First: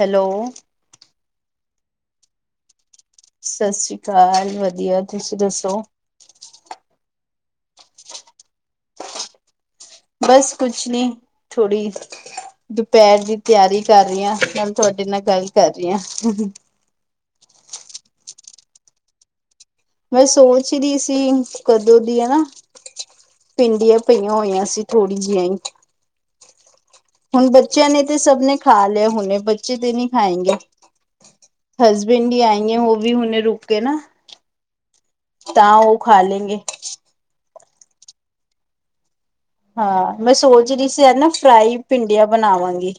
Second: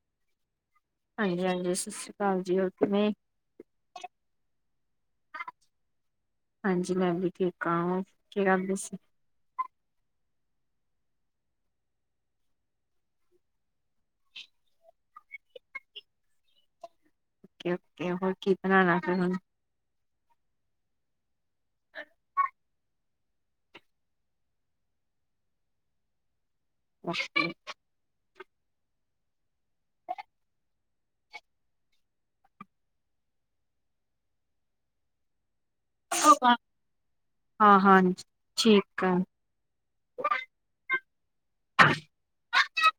Hello ਹਾਂਜੀ-ਹਾਂਜੀ, ਸਤਿ ਸ੍ਰੀ ਅਕਾਲ ਜੀ, ਹੋਰ ਕਿਵੇਂ? ਸਤਿ ਸ੍ਰੀ ਅਕਾਲ ਵਧੀਆ, ਤੁਸੀਂ ਦੱਸੋ ਹਾਂਜੀ, ਮੈਂ ਵੀ ਠੀਕ ਆ ਓ ਕੀ ਕਰਦੇਸੀ? ਬਸ ਕੁਛ ਨੀ, ਥੋੜ੍ਹੀ ਦੁਪੈਰ ਦੀ ਤਿਆਰੀ ਕਰ ਰਹੀ ਹਾ, ਨਾਲ ਤੁਹਾਡ ਨਾਲ ਗੱਲ ਕਰ ਰੀ ਹਾਂ ਓਕੇ-ਓਕੇ, ਹੋਰ ਕੀ ਬਣਾਨਾ ਫਿਰ ਹੁਣ? ਮੈਂ ਸੋਚ ਰੀ ਸੀ, ਕਦੋਂ ਦੀ ਹੈਨਾ ਪਿੰਡੀਆਂ ਪਈਆਂ ਹੋਈਆਂ ਸੀ। ਥੋੜ੍ਹੀ ਜਿਹਾਂ ਹੀ ਹੁਣ, ਬੱਚਿਆਂ ਨੇ ਤੇ ਸਭ ਨੇ ਖਾ ਲੇ ਹੋਣੇ, ਬੱਚੇ ਤੇ ਨਹੀ ਖਾਂਏਗੇ ਹਸਬੈਂਡ ਵੀ ਆਏਂਗੇ, ਓਹ ਵੀ ਹੁਣੇ ਰੁਕ ਕੇ ਨਾ ਤਾਂ ਓ ਖਾ ਲੇਂਗੇੇ ਹਾਂ-ਹਾਂ, ਠੀਕ ਐ ਹਾਂ, ਮੈਂ ਸੋਚ ਰੀ ਸੀ ਯਾ ਨਾ, ਫਰਾਈ ਭਿੰਡੀਆਂ ਬਣਾਵਾਂਗੀ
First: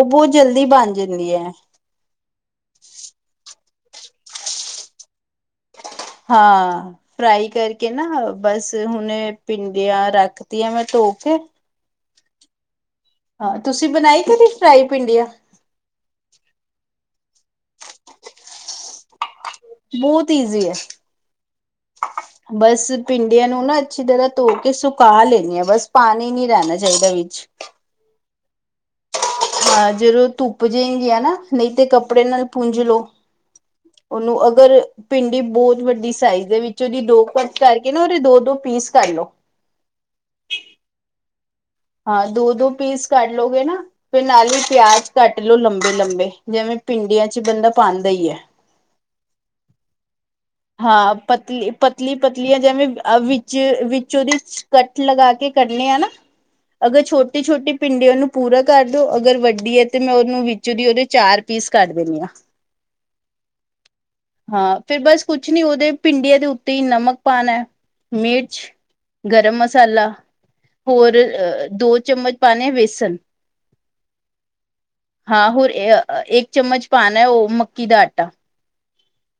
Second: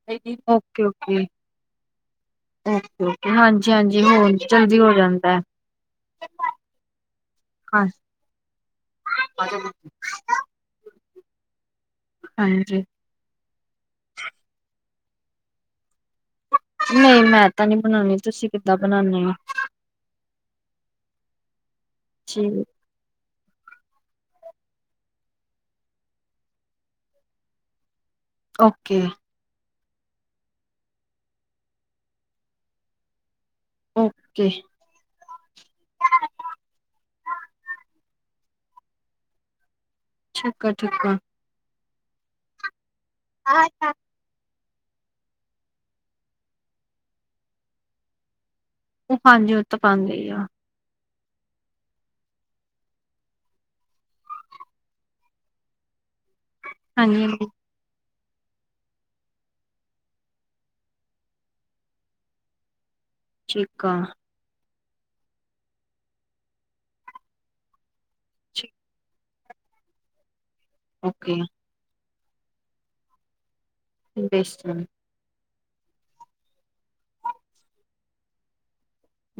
ਉਹ [inaudible] ਬਹੁਤ ਓਕੇ-ਓਕੇ ਜਲਦੀ ਬਣ ਓਕੇ-ਓਕੇ ਜਾਂਦੀ ਹੈ ਹਾਂ ਹਾਂਜੀ, [unintelligible] ਹਾਂ--ਫਰਾਈ ਹਾਂ ਕਰਕੇ ਨਾ ਬਸ ਹੁਣ ਭਿੰਡੀਆਂ ਰੱਖਤੀਆਂ ਮੈਂ ਧੋ [inaudible] ਹਾਂਜੀ ਹਾਂ, ਤੁਸੀਂ ਬਣਾਈ ਕਦੀ ਫਰਾਈ ਭਿੰਡੀਆਂ? ਨਹੀਂ, ਮੈਂ ਤਾਂ ਨਹੀਂ ਬਨਾਣੀ, ਤੁਸੀਂ ਕਿੱਦਾਂ ਬਨਾਨੇ ਓ? ਬੋਤ ਈਜ਼ੀ ਹੈ, ਠੀਕ ਬਸ [inaudible] ਤੇ ਏਨੂੰ ਨਾ, ਅੱਛੀ ਤਰ੍ਹਾਂ ਧੋ ਕੇ, ਸੁਕਾ ਲੈਣੀ ਆ ਬਸ ਪਾਣੀ ਨੀ ਰੈਣਾ ਚਾਹੀਦਾ ਇਚ ਓਕੇ ਹਾਂ, ਜਦੋਂ ਧੁੱਪ ਜੇਗੀਆਂ ਨਾ, ਨਹੀਂ ਤੇ ਕੱਪੜੇ ਨਾਲ ਪੂੰਜ ਲੋੋ ਓਨੂੰ ਓਕੇ ਅਗਰ ਭਿੰਡੀ, ਬੋਤ ਵੱਡੀ ਸਾਈਜ਼ ਦੇ ਵਿੱਚ ਉਦੀ ਦੋ ਕੱਟ ਕਰਕੇ ਨਾ, ਓਦੇ ਦੋ-ਦੋ ਪੀਸ ਕਰ ਲੋ [unintelligible] ਹਾਂ, ਦੋ-ਦੋ ਪੀਸ ਕੱਢ ਲੋਗੇ ਨਾਂ, ਫਿਰ ਨਾਲੀ ਪਿਆਜ ਕੱਟ ਲੋੋ ਲੰਬੇ-ਲੰਬੇ ਓਹ ਹਾਂਜੀ, ਓ ਤ ਪਾਂਦੇ ਹੀ ਆ ਹਾਂ, ਪਤਲੀ-ਪਤਲੀ ਪਤਲੀਆਂ, ਜੇਵੇਂ ਵਿੱਚ-ਵਿੱਚ ਉਦੀ ਕੱਟ ਲਗਾ ਕੇ ਕਰਦੇ ਆ ਨਾ ਅਗਰ, ਹਾਂਜੀ ਹਾਂਜੀ ਛੋਟੇ-ਛੋਟੇ ਪਿੰਡਿਆਂ ਨੂੰ ਪੂਰਾ ਕਰ ਦੋ, ਅਗਰ, ਵੱਡੀ ਹੈ ਤੇ, ਮੈਂ ਓਨੂੰ ਵਿੱਚੋਂ ਦੀ ਓਦੇ ਚਾਰ ਪੀਸ ਕਰ ਦਿੰਦੀ ਹਾਂ ਚੀਕਾ ਹਾਂ, ਫਿਰ ਬਸ ਕੁਛ ਨੀ ਓਦੇ ਭਿੰਡੀਆਂ ਦੇ ਉੱਤੇ ਹੀ ਨਮਕ ਪਾਣੈ, ਮਿਰਚ ਠੀਕ ਗਰਮ ਮਸਾਲਾ, ਹੋਰ ਓਕੇ ਦੋ ਚਮਚ, ਪਾਣੇ ਐ ਵੇਸਨ ਬੇਸ਼ਨ ਆ, ਹੋਰ ਏਕ ਚਮਚ ਪਾਣੈ, ਓਹ ਮੱਕੀ ਦਾ ਆਟਾ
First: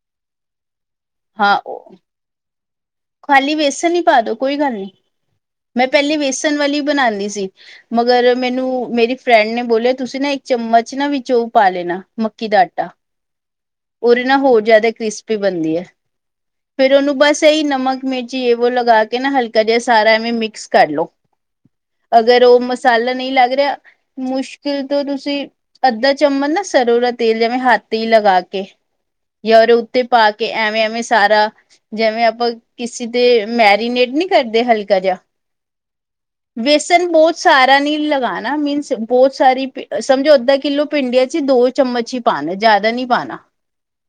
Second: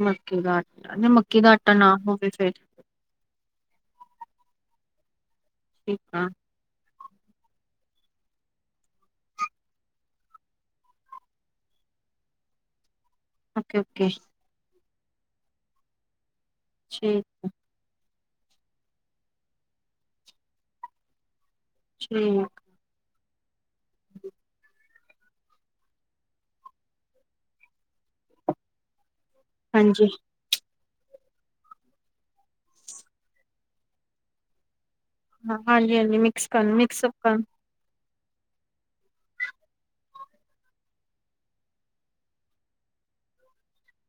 ਮੱਕੀ ਦਾ ਆਟਾ, ਨਾ ਮੱਕੀ ਦਾ ਹਾਂ ਆਟਾ ਨਾ ਹੋਵੇ ਫਿਰ? ਖਾਲੀ ਵੇਸਨ ਹੀ ਪਾ ਦੋ ਕੋਈ ਗੱਲ ਨਹੀਂ ਮੈਂ ਠੀਕ ਪਹਿਲੇ ਆ ਵੇਸਣ ਵਾਲੀ ਬਣਾਉਂਦੀ। ਸੀ ਮਗਰ ਮੈਨੂੰ ਮੇਰੀ ਫਰੈਂਡ ਨੇ ਬੋਲਿਆ, ਤੁਸੀਂ ਨਾ ਇੱਕ ਚਮਚ ਨਾ ਵਿਚ ਉਹ ਪਾ ਲੈਣਾ। ਮੱਕੀ ਦਾ ਆਟਾ ਓਕੇ ਓਕੇ ਉਹਦੇ ਨਾਲ ਹੋਰ ਜ਼ਿਆਦਾ ਕ੍ਰਿਸਪੀ ਬਣਦੀ ਹੈ ਫਿਰ ਉਹਨੂੰ ਠੀਕ ਬਸ ਇਹੀ ਨਮਕ। ਮਿਰਚੀ ਵੋ ਲਗਾ ਕੇ ਨਾ ਹਲਕਾ ਜਿਹਾ ਸਾਰਾ ਇਹਵੇਂ ਮਿਕਸ ਕਰ ਲਓ। ਅਗਰ ਉਹ ਠੀਕ ਮਸਾਲਾ ਨਹੀਂ ਲੱਗ ਰਿਹਾ ਮੁਸ਼ਕਿਲ ਤੋਂ ਤੁਸੀਂ ਅੱਧਾ ਚਮਚ ਨਾ ਸਰੋਂ ਦਾ ਤੇਲ ਜਿਵੇਂ ਤੇ ਹੱਥ ਹੀ ਲਗਾ ਕੇ ਕੇ ਯਾਉੱਤੇ ਹਾਂਜੀ ਪਾ ਕੇ ਐਵੇਂ-ਐਵੇਂ ਸਾਰਾ ਜਿਵੇਂ ਆਪਾਂ ਕਿਸੇ ਤੇ ਮੈਰੀਨੇਟ ਨੀ ਕਰਦੇ ਹਲਕੀ ਜਿਹਾ ਹਾਂ ਹਾਂਜੀ ਹਾਂਜੀ ਮਿਕਸ ਕਰਨ ਵੇਸਨ ਮਿਕਸਅਪ ਬਹੁਤ ਕਰਨ ਸਾਰਾ ਨੀ ਲਗਾ। ਹੈ ਨਾ ਮੀਨਸ ਬਹੁਤ ਸਾਰੀ ਸਮਝੋ ਅੱਧਾ ਕਿੱਲੋ ਭਿੰਡੀਆਂ ਚ ਹੀ ਦੋ ਚਮਚ ਹੀ ਪਾਣਾ ਜਿਆਦਾ ਨੀ ਪਾਉਣਾ।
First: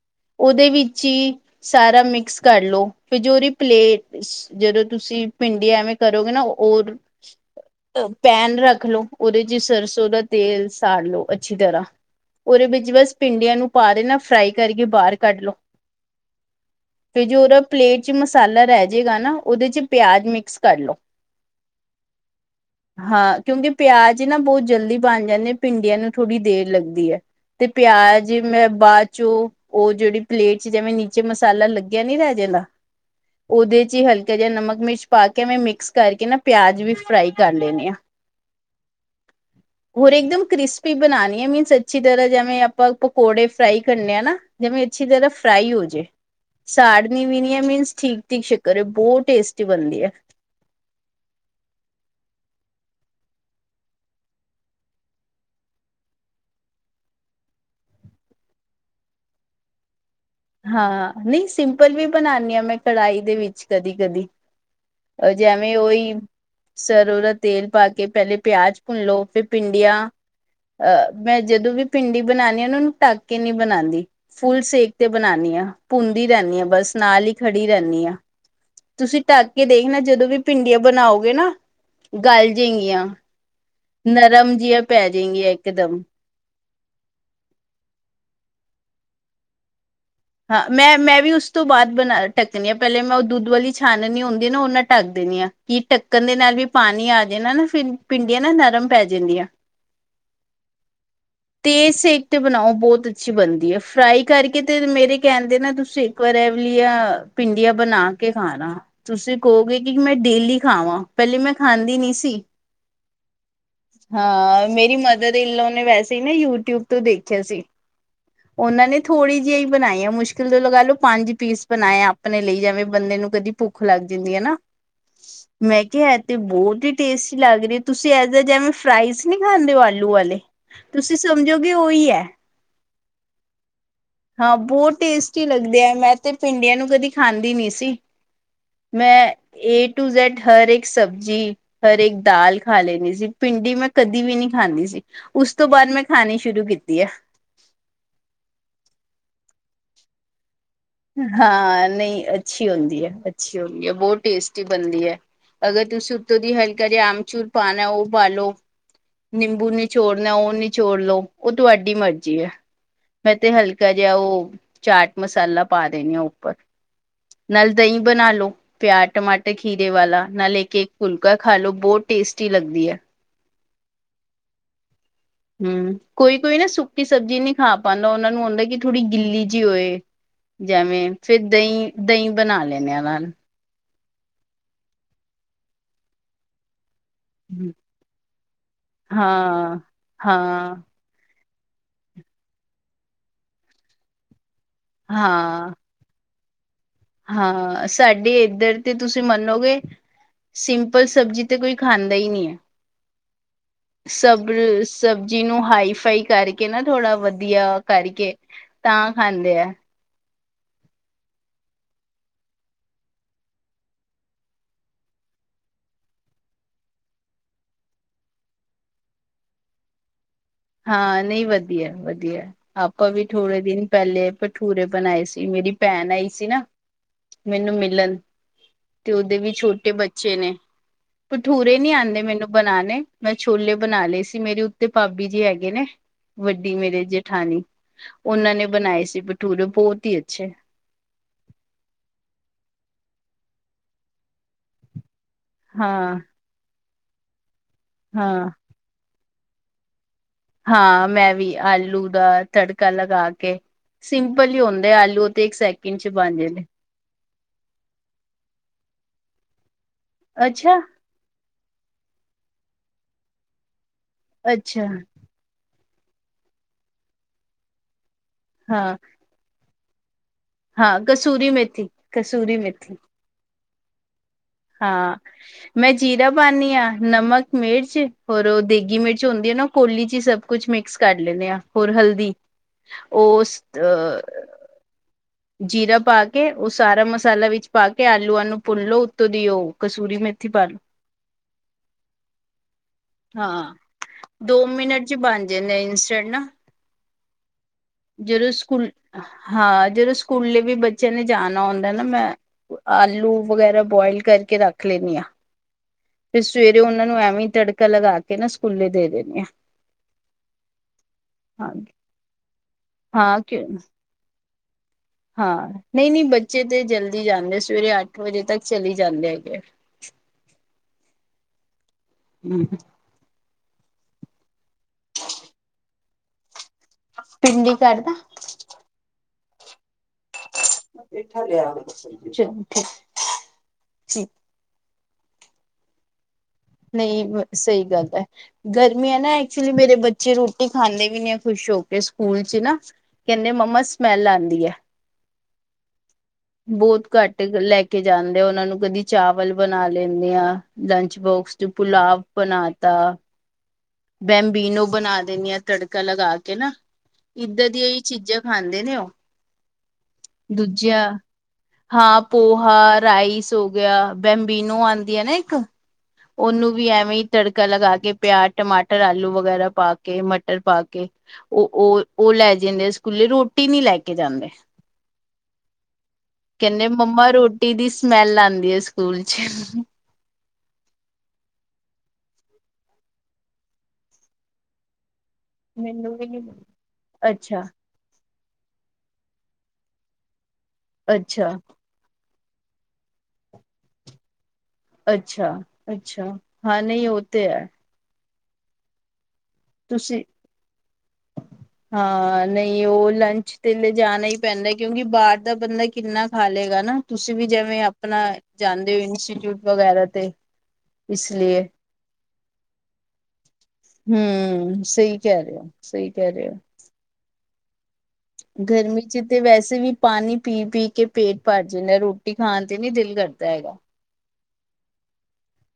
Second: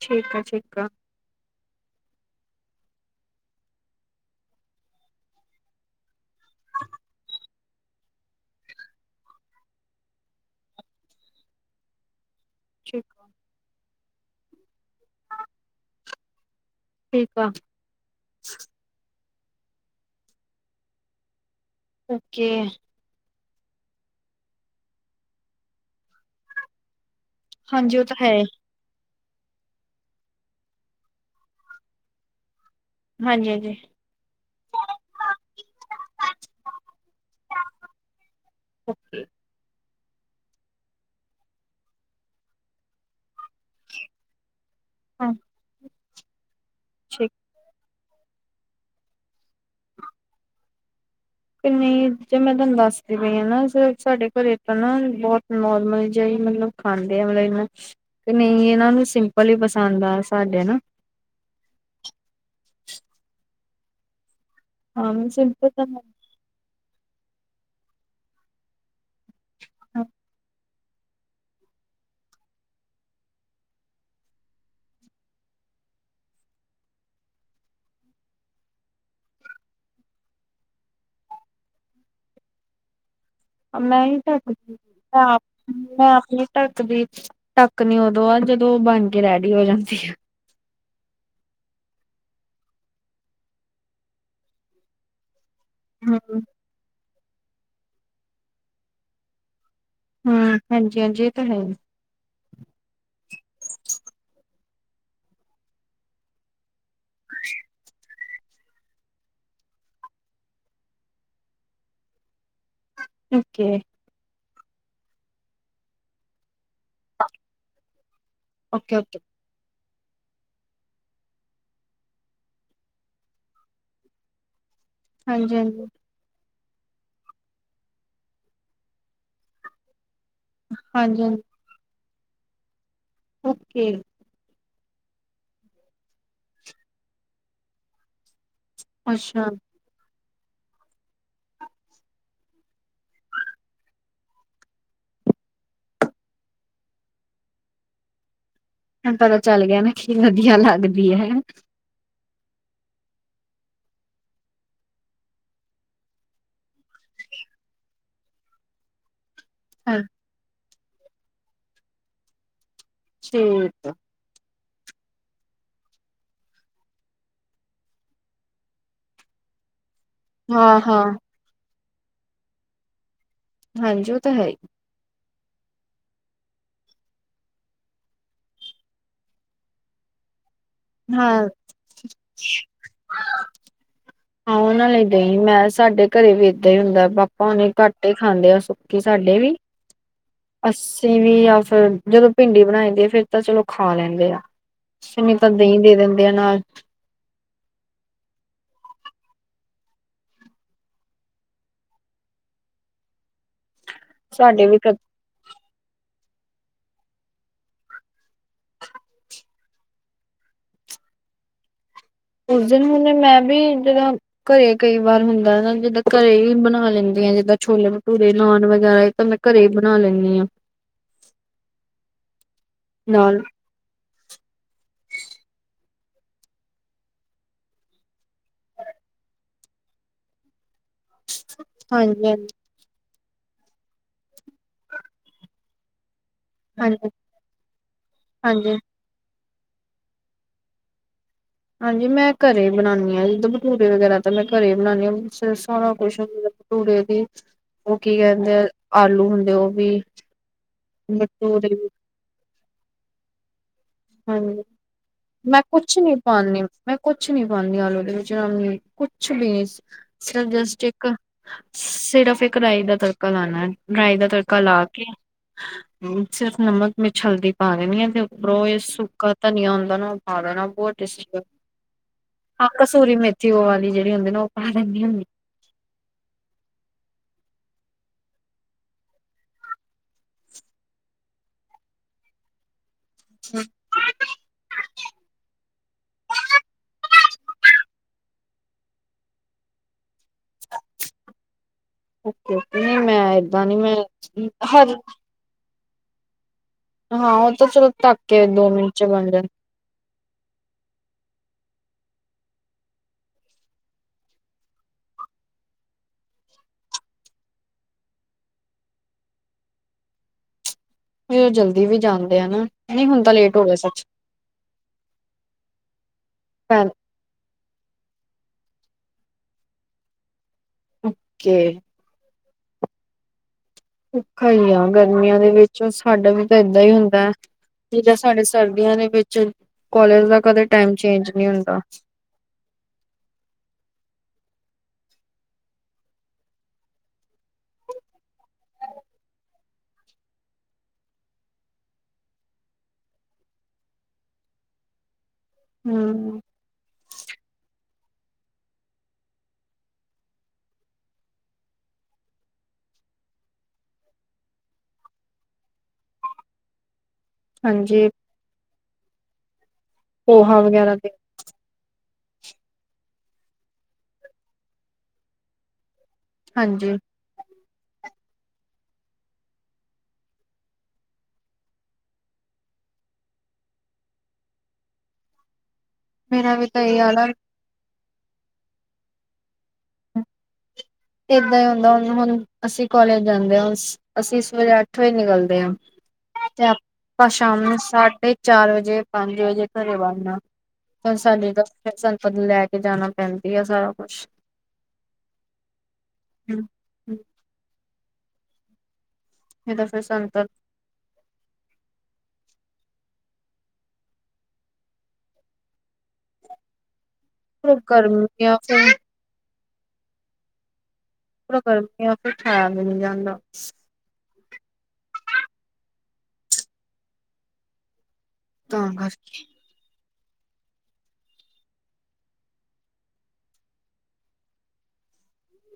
ਠੀਕ ਆ ਉਹਦੇ ਠੀਕ ਆ ਵਿੱਚ ਹੀ ਸਾਰਾ ਮਿਕਸ ਕਰ ਲਓ ਫਿਰ ਜੋ ਉਹਦੀ ਪਲੇਟ ਜਦੋਂ ਤੁਸੀਂ ਭਿੰਡੀ ਐਵੇਂ ਕਰੋਗੇ ਨਾ। ਹੋਰ ਪੈਨ ਰੱਖ ਲੋ ਉਹਦੇ ਚ ਸਰਸੋਂ ਦਾ ਤੇਲ ਸਾੜ ਲੋ ਅੱਛੀ ਤਰ੍ਹਾਂ। ਉਹਦੇ ਵਿੱਚ ਠੀਕ ਬਸ ਆ ਭਿੰਡੀਆਂ ਨੂੰ ਪਾ ਦੇ ਨਾ ਫਰਾਈ ਤੇ ਠੀਕ ਜੋ ਆ ਉਹਦਾ ਪਲੇਟ ਚ ਮਸਾਲਾ ਰਹਿ ਜਾਏਗਾ ਨਾ। ਉਹਦੇ ਚ ਪਿਆਜ਼ ਮਿਕਸ ਕਰ ਲਓ। ਓਕੇ ਕਿਉਂਕਿ ਪਿਆਜ ਨਾ ਬਹੁਤ ਜਲਦੀ ਬਣ ਜਾਂਦੇ ਭਿੰਡੀਆਂ ਨੂੰ ਥੋੜ੍ਹੀ ਦੇਰ ਲੱਗਦੀ ਹੈ। ਤੇ ਹਾਂਜੀ ਉਹ ਤਾਂ ਪਿਆਜ ਹੈ ਮੈਂ ਬਾਅਦ ਚੋ ਉਹ ਜਿਹੜੀ ਪਲੇਟ ਚ ਜਿਵੇਂ ਨੀਚੇ ਮਸਾਲਾ ਲੱਗਿਆ ਨੀ ਰਹਿ ਜਾਂਦਾ। ਹਾਂਜੀ ਹਾਂਜੀ ਉਹਦੇ ਚ ਹੀ ਹਲਕਾ ਜਿਹਾ ਨਮਕ ਮਿਰਚ ਪਾ ਕੇ ਮੈ ਮਿਕਸ ਕਰਕੇ ਨਾ ਪਿਆਜ ਵੀ ਫਰਾਈ ਕਰ ਲੈਨੀ ਆ। ਓਕੇ ਹੋਰ ਇੱਕ ਦਮ ਕ੍ਰਿਸਪੀ ਬਣਾਣੀ ਹੈ ਮੀਨ ਅੱਛੀ ਤਰ੍ਹਾਂ ਜਿਵੇਂ ਆਪਾਂ ਪਕੌੜੇ ਫਰਾਈ ਕਰਨੇ ਆ ਨਾ। ਜਿਵੇਂ ਅੱਛੀ ਤਰ੍ਹਾਂ ਹਾਂ ਫ੍ਰਾਈ ਹੋ ਜਾਏ ਸਾੜਨੀ ਠੀਕ ਵੀ ਨਹੀਂ ਮੀਨਸ ਠੀਕ ਠੀਕ ਸ਼ੱਕਰ ਬਹੁਤ ਟੇਸਟੀ ਬਣਦੀ ਹੈ। ਨਹੀਂ ਜੇ ਮੈਂ ਤੁਹਾਨੂੰ ਦੱਸਦੀ ਪਈ ਹਾਂ ਨਾ ਸਿਰਫ ਸਾਡੇ ਘਰੇ ਤਾਂ ਨਾ ਬਹੁਤ ਨੋਰਮਲ ਜਿਹੇ ਮਤਲਬ ਖਾਂਦੇ ਆ ਮਤਲਬ ਇਹਨਾ ਤੇ ਨਹੀਂ ਇਹਨਾਂ ਨੂੰ ਸਿੰਪਲ ਹੀ ਪਸੰਦ ਆ ਸਾਡੇ ਨਾ ਹਾਂ ਨਹੀਂ ਸਿੰਪਲ ਵੀ ਬਣਾਨੀ ਹਾਂ ਮੈਂ ਕੜਾਹੀ ਦੇ ਵਿੱਚ ਕਦੀ ਕਦੀ ਹਾਂ ਜੇ ਸਿੰਪਲ ਐਵੇਂ ਤਾਂ ਉਹੀ ਹਾਂ ਸਰੋਂ ਦਾ ਤੇਲ ਪਾ ਕੇ ਪਹਿਲੇ ਪਿਆਜ ਭੁੰਨ ਲਓ ਫਿਰ ਭਿੰਡੀਆਂ ਅ ਮੈਂ ਜਦੋਂ ਵੀ ਭਿੰਡੀ ਬਣਾਉਣੀ ਆ ਉਹ ਨੂੰ ਢੱਕ ਕੇ ਨਹੀਂਬਣਾਉਂਦੀ ਫੁੱਲ ਸੇਕ ਤੇ ਬਣਾਉਨੀ ਹਾਂ ਭੁੰਨਦੀ ਰਹਿੰਦੀ ਹਾਂ ਬਸ ਨਾਲ ਹੀ ਖੜੀ ਰਹਿੰਦੀ ਹਾਂ। ਤੁਸੀਂ ਢੱਕ ਕੇ ਦੇਖ ਨਾ ਜਦੋਂ ਵੀ ਭਿੰਡੀਆਂ ਬਣਾਓਗੇ ਨਾ ਗਲ ਜੇਗੀਆਂ। ਨਹੀਂ ਨਰਮ ਢੱਕਦੀ ਜਿਹੀਆਂ ਪੈ ਮੈਂ ਜਾਏਗੀਆਂ ਇਕਦਮ। ਮੈ ਆਪਣੇ ਢੱਕਦੀ ਢੱਕ ਨੀ ਉਦੋਂ ਆ ਜਦੋਂ ਉਹ ਬਣ ਕੇ ਰੈਡੀ ਹੋ ਜਾਂਦੀ ਆ। ਮੈਂ ਮੈਂ ਵੀ ਉਸ ਤੋਂ ਬਾਅਦ ਬਣਾ ਢੱਕਣੀ ਹਾਂ ਪਹਿਲੇ ਮੈਂ ਉਹ ਦੁੱਧ ਵਾਲੀ ਛਾਨਣੀ ਹੁੰਦੀ ਹੈ ਨਾ ਉਹ ਨਾਲ ਢੱਕ ਦਿੰਦੀ ਹਾਂ। ਕਿ ਢੱਕਣ ਦੇ ਹੂੰ ਨਾਲ ਵੀ ਪਾਣੀ ਆ ਜਾਣਾ ਨਾ ਫਿਰ ਭਿੰਡੀਆਂ ਨਾ ਨਰਮ ਪੈ ਜਾਂਦੀਆਂ। ਹੂੰ ਹਾਂਜੀ ਹਾਂਜੀ ਇਹ ਤਾਂ ਹੈ ਹੀ। ਤੇ ਸੇਕ ਤੇ ਬਣਾਓ ਬਹੁਤ ਅੱਛੀ ਬਣਦੀ ਹੈ ਫਰਾਈ ਕਰਕੇ ਤੇ ਮੇਰੇ ਕਹਿਣ ਦੇ ਨਾ ਤੁਸੀਂ ਇੱਕ ਵਾਰ ਐਵੇਂ। ਕਿਹਾ ਭਿੰਡੀਆਂ ਬਣਾ ਕੇ ਖਾਣਾ ਤੁਸੀਂ ਕਹੋਗੇ ਕਿ ਮੈਂ ਡੇਲੀ ਖਾਵਾਂ ਪਹਿਲੇ ਮੈਂ ਖਾਂਦੀ ਨੀ ਸੀ। ਓਕੇ ਹਾਂ ਮੇਰੀ ਮਦਰ ਇਨ ਲੋ ਨੇ ਵੈਸੇ ਹੀ ਨਾ ਯੂਟਿਊਬ ਤੋਂ ਦੇਖਿਆ ਸੀ ਉਹਨਾਂ ਓਕੇ ਨੇ ਓਕੇ ਥੋੜ੍ਹੀ ਜਿਹੀ ਬਣਾਈਆਂ। ਮੁਸ਼ਕਿਲ ਤੋਂ ਲਗਾ ਲੋ ਪੰਜ ਪੀਸ ਬਣਾਏ ਆਪਣੇ ਲਈ ਜਿ ਵੇਂ ਬੰਦੇ ਨੂੰ ਕਦੀ ਭੁੱਖ ਲੱਗ ਜਾਂਦੀ ਹੈ ਨਾ। ਹਾਂਜੀ ਹਾਂਜੀ ਮੈਂ ਕਿਹਾ ਇਹ ਤੇ ਬਹੁਤ ਕਿ ਟੇਸਟੀ ਲੱਗ ਰਹੀ ਤੁਸੀਂ ਐ ਜਿਵੇਂ ਫਰਾਈਜ਼ ਨਹੀਂ ਖਾਂਦੇ ਹੋ ਆਲੂ ਵਾਲੇ ਤੁਸੀਂ ਹਾਂਜੀ ਸਮਝੋਗੇ ਉਹੀ ਹੈ ਓਕੇੇ ਬਹੁਤ ਟੇਸਟੀ ਲੱਗਦੇ ਆ ਮੈਂ ਤੇ ਭਿੰਡੀਆਂ ਨੂੰ ਕਦੀ ਖਾਂਦੀ ਨੀ ਸੀ। ਮੈਂ ਅੱਛਾ ਏ ਟੂ ਜੇਡ ਹਰ ਇੱਕ ਸਬਜ਼ੀ ਹਰ ਇੱਕ ਦਾਲ ਖਾ ਲੈਣੀ ਸੀ ਪਿੰਡੀ ਮੈਂ ਕਦੀ ਵੀ ਨੀ ਖਾਂਦੀ ਸੀਂ ਉਸ ਤੋਂ ਬਾਅਦ ਮੈਂ ਖਾਣੀ ਸ਼ੁਰੂ ਕੀਤੀ ਆ। ਹਣ ਪਤਾ ਚੱਲ ਗਿਆ ਨਾ ਕੀ ਵਧੀਆ ਲੱਗ ਹਾਂ ਨਹੀਂ ਅੱਛੀ ਹੁੰਦੀ ਹੈ ਅੱਛੀ ਹੁੰਦੀ ਹੈ ਬਹੁਤ ਟੇਸਟੀ ਬਣਦੀ ਹੈ। ਅਗਰ ਤੁਸੀਂ ਉੱਤੋਂ ਦੀ ਹਲਕਾ ਜਿਹਾ ਆਮਚੂਰ ਪਾਨਾ ਉਹ ਪਾਲੋ। ਨਿੰਬੂ ਚੋੜਨਾ ਉਹ ਨੀ ਚੋੜ ਲਉ ਉਹ ਤੁਹਾਡੀ ਮਰਜ਼ੀ ਐ। ਮੈਂ ਤੇ ਹਲਕਾ ਠੀਕ ਜਿਹਾ ਉਹ ਚਾਟ ਮਸਾਲਾ ਪਾ ਦੇਣੇ ਆ ਉੱਪਰ ਨਾਲ ਦਹੀਂ ਬਣਾ ਲੋ ਪਿਆਜ ਟਮਾਟਰ ਖੀਰ ਦੇ ਵਾਲਾ ਨਾਲ ਲੈ ਹਾਂ ਕੇ ਹਾਂ ਫੁਲਕਾ ਖਾ ਲੋ ਬਹੁਤ ਟੇਸਟੀ ਲੱਗਦੀ ਹੈ। ਹਾਂਜੀ ਉਹ ਤਾਂ ਹੈ ਹੀ ਹੂੰ ਕੋਈ ਕੋਈ ਨਾ ਸੁੱਕੀ ਸਬਜ਼ੀ ਨਹੀਂ ਖਾ ਪਾਦਾ ਉਹਨਾ ਨੂੰ ਆਉਦਾ ਕਿ ਥੋੜ੍ਹੀ ਗਿੱਲੀ ਜਿਹੀ ਹੋਏ। ਜਿਵੇਂ ਹਾਂ ਫਿਰ ਦਹੀਂ-ਦਹੀਂ ਬਣਾ ਲੈਂਨੇ ਆ ਨਾਲ ਹਾਂ ਉਹਨਾਂ ਲਈ ਦਹੀਂ ਮੈਂ ਸਾਡੇ ਘਰੇ ਵੀ ਏਦਾਂ ਹੀ ਹੁੰਦਾ। ਪਾਪਾ ਹਣੇ ਘੱਟ ਹੀ ਖਾਂਦੇ ਆ ਸੁੱਕੀ ਸਾਡੇ ਵੀ ਹਾਂ। ਹਾਂ, ਅੱਸੀ ਵੀ ਫਿਰ ਜਦੋਂ ਭਿੰਡੀ ਬਣਾਈ ਦੀ ਆ ਫੇਰ ਤਾਂ ਚਲੋ ਖਾ ਲੈਂਦੇ ਆ ਨਹੀਂ ਹਾਂ ਤਾਂ ਦਹੀਂ ਦੇ ਦਿੰਦੇ ਆ ਨਾਲ ਹਾਂ ਸਾਡੇ ਇੱਧਰ ਤੇ ਤੁਸੀਂ ਮੰਨੋਗੇ ਸਿੰਪਲ ਸਬਜ਼ੀ ਤੇ ਕੋਈ ਖਾਂਦਾ ਹੀ ਨਹੀਂ ਹੈ। [unintelligible] ਸਬ ਸਾਡੇ ਵੀ ਸਬਜ਼ੀ ਨੂੰ ਹਾਈਫਾਈ ਕਰਕੇ ਨਾ ਥੋੜਾ ਵਧੀਆ ਕਰਕੇ ਤਾਂ ਖਾਂਦੇ ਆ ਉਸ ਦਿਨ ਹੁਣ ਮੈਂ ਵੀ ਜਿਦਾਂ ਘਰੇ ਕਈ ਵਾਰ ਹੁੰਦਾ ਨਾ ਜਿੱਦਾਂ ਘਰੇ ਹੀ ਬਣਾ ਲੈਂਦੀ ਜਿੱਦਾਂ ਛੋਲੇ ਭਟੂਰੇ ਨਾਨ ਵਗੈਰਾ ਇਹ ਤਾਂ ਮੈਂ ਘਰੇ ਹੀ ਬਣਾ ਲੈਂਨੀ ਆ ਹਾਂ ਨਹੀਂ ਵਧੀਆ ਵਧੀਆ ਆਪਾਂ ਵੀ ਨਾਲ ਥੋੜੇ ਦਿਨ ਪਹਿਲੇ ਭਠੂਰੇ ਬਣਾਏ ਸੀ ਮੇਰੀ ਭੈਣ ਆਈ ਸੀ ਨਾ ਮੈਨੂੰ ਮਿਲਣ ਤੇ ਉਹਦੇ ਵੀ ਛੋਟੇ ਬੱਚੇ ਨੇ ਭਠੂਰੇ ਨੀ ਆਉਂਦੇ ਹਾਂਜੀ ਮੈਨੂੰ ਹਾਂਜੀ ਬਣਾਉਣੇ ਮੈਂ ਛੋਲੇ ਬਣਾ ਲਏ ਸੀ ਮੇਰੀ ਉੱਤੇ ਭਾਬੀ ਜੀ ਹੈਗੇ ਨੇ ਵੱਡੀ ਮੇਰੇ ਹਾਂਜੀ ਜੇਠਾਨੀ ਉਹਨਾਂ ਨੇ ਹਾਂਜੀ ਬਣਾਏ ਸੀ। ਭਟੂਰੇ ਬਹੁਤ ਹੀ ਅੱਛੇ ਹਾਂਜੀ ਮੈਂ ਘਰੇ ਬਣਾਨੀ ਹਾਂ ਜਦ ਬਟੂਰੇ ਵਗੈਰਾ ਤਾਂ ਮੈਂ ਘਰੇ ਹੀ ਬਣਾਨੀ ਹਾਂ ਫਿਰਰ ਸਾਰਾ ਕੁਛ ਹਾਂ ਹੁੰ ਭਟੂਰੇੇ ਦੀ ਉਹ ਕੀ ਹਾਂ ਕਹਿੰਦੇ ਆ ਆਲੂ ਹੁੰਦੇ ਉਹ ਵੀ ਹਾਂ ਮੈਂ ਵੀ ਆਲੂ ਦਾ ਤੜਕਾ ਲਗਾ ਕੇ ਸਿੰਪਲ ਹੀ ਹਾਂਜੀ ਹੁੰਦਾ ਆਲੂ ਅਤੇ ਇੱਕ ਮੈਂ ਕੁਛ ਸੈਕਿੰਡ ਚ ਨੀ ਬਣ ਪਾਉਂਦੀ ਜਾਂਦੇ। ਮੈਂ ਕੁਛ ਨੀ ਪਾਉਂਦੀਆਂ ਆਲੂਦੇ ਵਿੱਚ ਕੁਛ ਵੀ ਨੀ ਸਿਰਫ ਅੱਛਾ ਜਸਟ ਇੱਕ ਸਿਰਫ ਇੱਕ ਰਾਈ ਦਾ ਤੜਕਾ ਲਾਣਾ ਰਾਈ ਦਾ ਤੜਕਾ ਲਾ ਅੱਛਾ ਕੇ ਸਿਰਫ ਨਮਕ ਮ ਹਲਦੀ ਪਾ ਦੇਣੀ ਆ ਤੇ ਉੱਪਰੋਂ ਇਹ ਹਾਂ ਸੁੱਕਾ ਧਨੀਆ ਹੁੰਦਾ ਨਾ ਪਾ ਲੈਣਾ ਬਹੁਤ ਹਾਂ ਟੈਸਟੀ ਲੱਗਦੀ ਕਸੂਰੀ ਹੈ ਮੇਥੀ ਕਸੂਰੀ ਆਹੁ ਹਾਂ ਮੇਥੀ ਕਸੂਰੀ ਮੇਥੀ ਵਾਲੀ ਜਿਹੜੀ ਹੁੰਦੀ ਨਾ ਪਾ ਦਿੰਦੀ ਹਾਂ ਹੁੰਦੀ ਮੈਂ ਜੀਰਾ ਪਾਨੀ ਹਾਂ ਨਮਕ ਮਿਰਚ ਹੋਰ ਦੇਗੀ ਮਿਰਚ ਹੁੰਦੀ ਹੈ ਨਾ ਕੋਲੀ ਚ ਹੀ ਸਭ ਕੁਛ ਮਿਕਸ ਕਰ ਲੈਂਦੇ ਆ ਹੋਰ ਹਲਦੀ ਉਸ ਹ ਜੀਰਾ ਪਾ ਕੇ ਉਹ ਸਾਰਾ ਮਸਾਲਾ ਵਿੱਚ ਪਾ ਕੇ ਆਲੂ ਆ ਨੂੰ ਭੁਨੋ ਉੱਤੋਂ ਦੀ ਉਹ ਕਸੂਰੀ ਮੇਥੀ ਪਾ ਦੋ ਨਹੀਂ ਮੈਂ ਏਦਾਂ ਹਾਂ ਨੀ ਮੈਂ ਦੋ ਹਰ ਮਿੰਟ ਚ ਬਣ ਜਾਂਦੇ ਹਾਂ ਉਹ ਤਾਂ ਚਲੋ ਢੱਕ ਕੇ ਜਦੋਂ ਦੋ ਸਕੂਲ ਮਿੰਟ ਚ ਬਣ ਜਾਣ ਹਾਂ ਜਦੋ ਸਕੁ ਸਕੂਲੇ ਵੀ ਬੱਚਿਆਂ ਨੇ ਜਾਣਾ ਹੁੰਦਾ ਨਾ ਮੈਂ ਆਲੂ ਵਗੈਰਾ ਬੋਆਇਲ ਕਰਕੇ ਰੱਖ ਲੈਂਦੀ ਹਾਂ ਫਿਰ ਸਵੇਰੇ ਉਹਨਾਂ ਨੂੰ ਐਵੇਂ ਤੜਕਾ ਲਗਾ ਕੇ ਨਾ ਸਕੂਲੇ ਦੇ ਦੇਣੇ ਆ ਫਿਰ ਹਾਂ ਜਲਦੀ ਵੀ ਜਾਂਦੇ ਆ ਨਾ ਨਹੀਂ ਹੁੰਦਾ ਹਾਂ ਲੇਟ ਹੋ ਕਿਉਂ ਗਿਆ ਸੱਚ ਹਾਂ ਨਹੀਂ ਨਹੀਂ ਬੱਚੇ ਤੇ ਜਲਦੀ ਜਾਂਦੇ ਸਵੇਰੇ ਅੱਠ ਵਜੇ ਤੱਕ ਚਲੀ ਜਾਂਦੇ ਹੈਗੇ ਏ ਓਕੇ [unintelligible] ਭੁਖਾ ਹੀ ਆ ਗਰਮੀਆਂ ਦੇ ਵਿੱਚ ਸਾਡਾ ਵੀ ਏਦਾਂ ਹੀ ਹੁੰਦਾ ਹੈ ਪਿੰਡੀ ਕਰਦਾ ਜਿਦਾਂ ਸਾਡੇ ਸਰਦੀਆਂ ਦੇ ਵਿੱਚ ਕਾਲਜ ਦਾ ਕਦੇ ਟਾਈਮ ਚੇਂਜ ਪੇਠਾ ਨਹੀਂ ਲਿਆ ਹੁੰਦਾ। [inaudible] ਠੀਕ ਨਹੀਂ ਸਹੀ ਗੱਲ ਹੈ ਗਰਮੀ ਹੈ ਨਾ ਐਕਚੁਲੀ ਮੇਰੇ ਬੱਚੇ ਰੋਟੀ ਖਾਂਦੇ ਵੀ ਨਹੀਂ ਹੈ ਖੁਸ਼ ਸ਼ ਹੋ ਕੇ ਸਕੂਲ ਚ ਨਾ ਕਹਿੰਦੇ ਮੰਮਾ ਸਮੈਲ ਆਉਂਦੀ ਹੈ ਹਮ ਬਹੁਤ ਘੱਟ ਲੈ ਕੇ ਜਾਂਦੇ ਆ ਉਹਨਾਂ ਨੂੰ ਕਦੀ ਚਾਵਲ ਬਣਾ ਲੈਂਦੇ ਆ ਲੰਚ ਬੋਕਸ ਚ ਪੁਲਾਵ ਬਣਾ ਤਾ [inaudible] ਬੈਂਮਬੀਨੋ ਬਣਾ ਦੇਣੀ ਆ ਤੜਕਾ ਲਗਾ ਕੇ ਨਾ ਇੱਦਾਂ ਦੀਆਂ ਹੀ ਹਾਂਜੀ ਚੀਜ਼ਾਂ ਖਾਂਦੀ ਦੇ ਨੇ ਉਹ ਪੋਹਾ ਵਗੈਰਾ ਦੂਜਾ ਤੇ ਹਾਂ ਪੋਹਾ ਰਾਈਸ ਹੋ ਗਿਆ ਬੈਬੀਨੋ ਆਉਂਦੀਆਂ ਨਾ ਇੱਕ ਉਹਨੂੰ ਵੀ ਹਾਂਜੀ ਐਵੇਂ ਹੀ ਤੜਕਾ ਕਾ ਲਗਾ ਕੇ ਪਿਆਜ ਟਮਾਟਰ ਆਲੂ ਵਗੈਰਾ ਪਾ ਕੇ ਮਟਰ ਪਾ ਕੇ ਉਹ ਉਹ ਉਹ ਲੈ ਜਾਂਦੇ ਸਕੂਲੇ ਰੋਟੀ ਨੀ ਲੈ ਕੇ ਜਾਂਦੇ ਮੇਰਾ ਵੀ ਤਾਂ ਕਹਿੰਦੇ ਇਹ ਹਾਲ ਆ ਮੰਮਾ ਰੋਟੀ ਦੀ ਸਮੈੱਲ ਆਉਂਦੀ ਹੈ ਸਕੂਲ ਚ ਏਦਾਂ ਹੀ ਹੁੰਦਾ ਹੁਣ ਹੁਣ ਅਸੀਂ ਕਾਲਜ ਜਾਂਦੇ ਹਾਂ ਅਸੀਂ ਸਵੇਰੇ ਅੱਠ ਵਜੇ ਨਿਕਲਦੇ ਮੈਨੂੰ ਵੀ ਨੀ ਤੇ ਆਪਾਂ ਸ਼ਾਮ ਅੱਛਾ ਨੂੰ ਸਾਡੇ ਚਾਰ ਵਜੇ, ਪੰਜ ਵਜੇ, ਘਰੇ ਵੜਨਾ ਤਾਂ ਅੱਛਾ ਸਾਡੇ ਤਾਂ ਫਿਰ ਸਾਨੂੰ ਲੈ ਕੇ ਜਾਣਾ ਪੈਂਦੀ ਆ ਸਾਰਾ ਕੁਛ ਅੱਛਾ ਅੱਛਾ ਹਾਂ ਨਹੀਂ ਉਤੇ ਹੈ ਤਾਂ ਫਿਰ ਤੁਸੀਂ ਸਾਨੂੰ ਹਾ ਨਹੀਂ। ਉਹ ਲੰਚ ਤੇ ਲਿਜਾਣਾ ਹੀ ਪੈਂਦਾ, ਕਿਉਂਕਿ ਬਾਹਰ ਦਾ ਬੰਦਾ ਕਿੰਨਾ ਖਾ ਲਏਗਾ ਨਾ ਤੁਸੀਂ, ਵੀ ਤਾਂ ਜਿਵੇਂ ਆਪਣਾ ਗਰਮੀਆਂ ਜਾਂਦੇ ਹੋ ਫਿਰ ਇੰਸਟੀਟਿਊਟ ਵਗੈਰਾ ਤੇ, ਇਸ ਲਈ ਗਰਮੀਆਂ ਵਿਚ ਖਾਇਆ ਵੀ ਨਹੀਂ ਜਾਂਦਾ। ਹਮ ਸਹੀ ਕਹਿ ਰਹੇ ਹੋ। ਸਹੀ ਕਹਿ ਰਹੇ ਹੋ। ਤਾਂ ਗਰਮੀ ਕਰਕੇ ਚ ਤੇ ਵੈਸੇ ਵੀ। ਪਾਣੀ ਪੀ ਪੀ ਕੇ ਪੇਟ ਭਰ ਜਾਂਦਾ, ਰੋਟੀ ਖਾਣ ਤੇ ਨੀ ਦਿਲ ਕਰਦਾ ਹੈਗਾ।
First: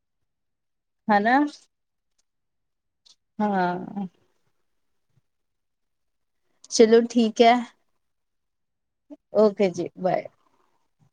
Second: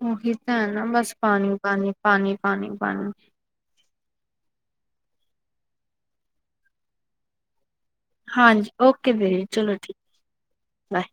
ਉਹੀ ਤਾਂ ਹੈ ਨਾ ਬਸ ਹਨਾ ਪਾਣੀ, ਪਾਣੀ, ਪਾਣੀ, ਪਾਣੀ, ਪਾਣੀ। ਹਾਂ ਚਲੋ ਠੀਕ ਹੈ। ਹਾਂਜੀ ਓਕੇ ਦੀਦੀ ਓਕੇ ਚਲੋ ਜੀ ਠੀਕ ਬਾਏ। ਬਾਏ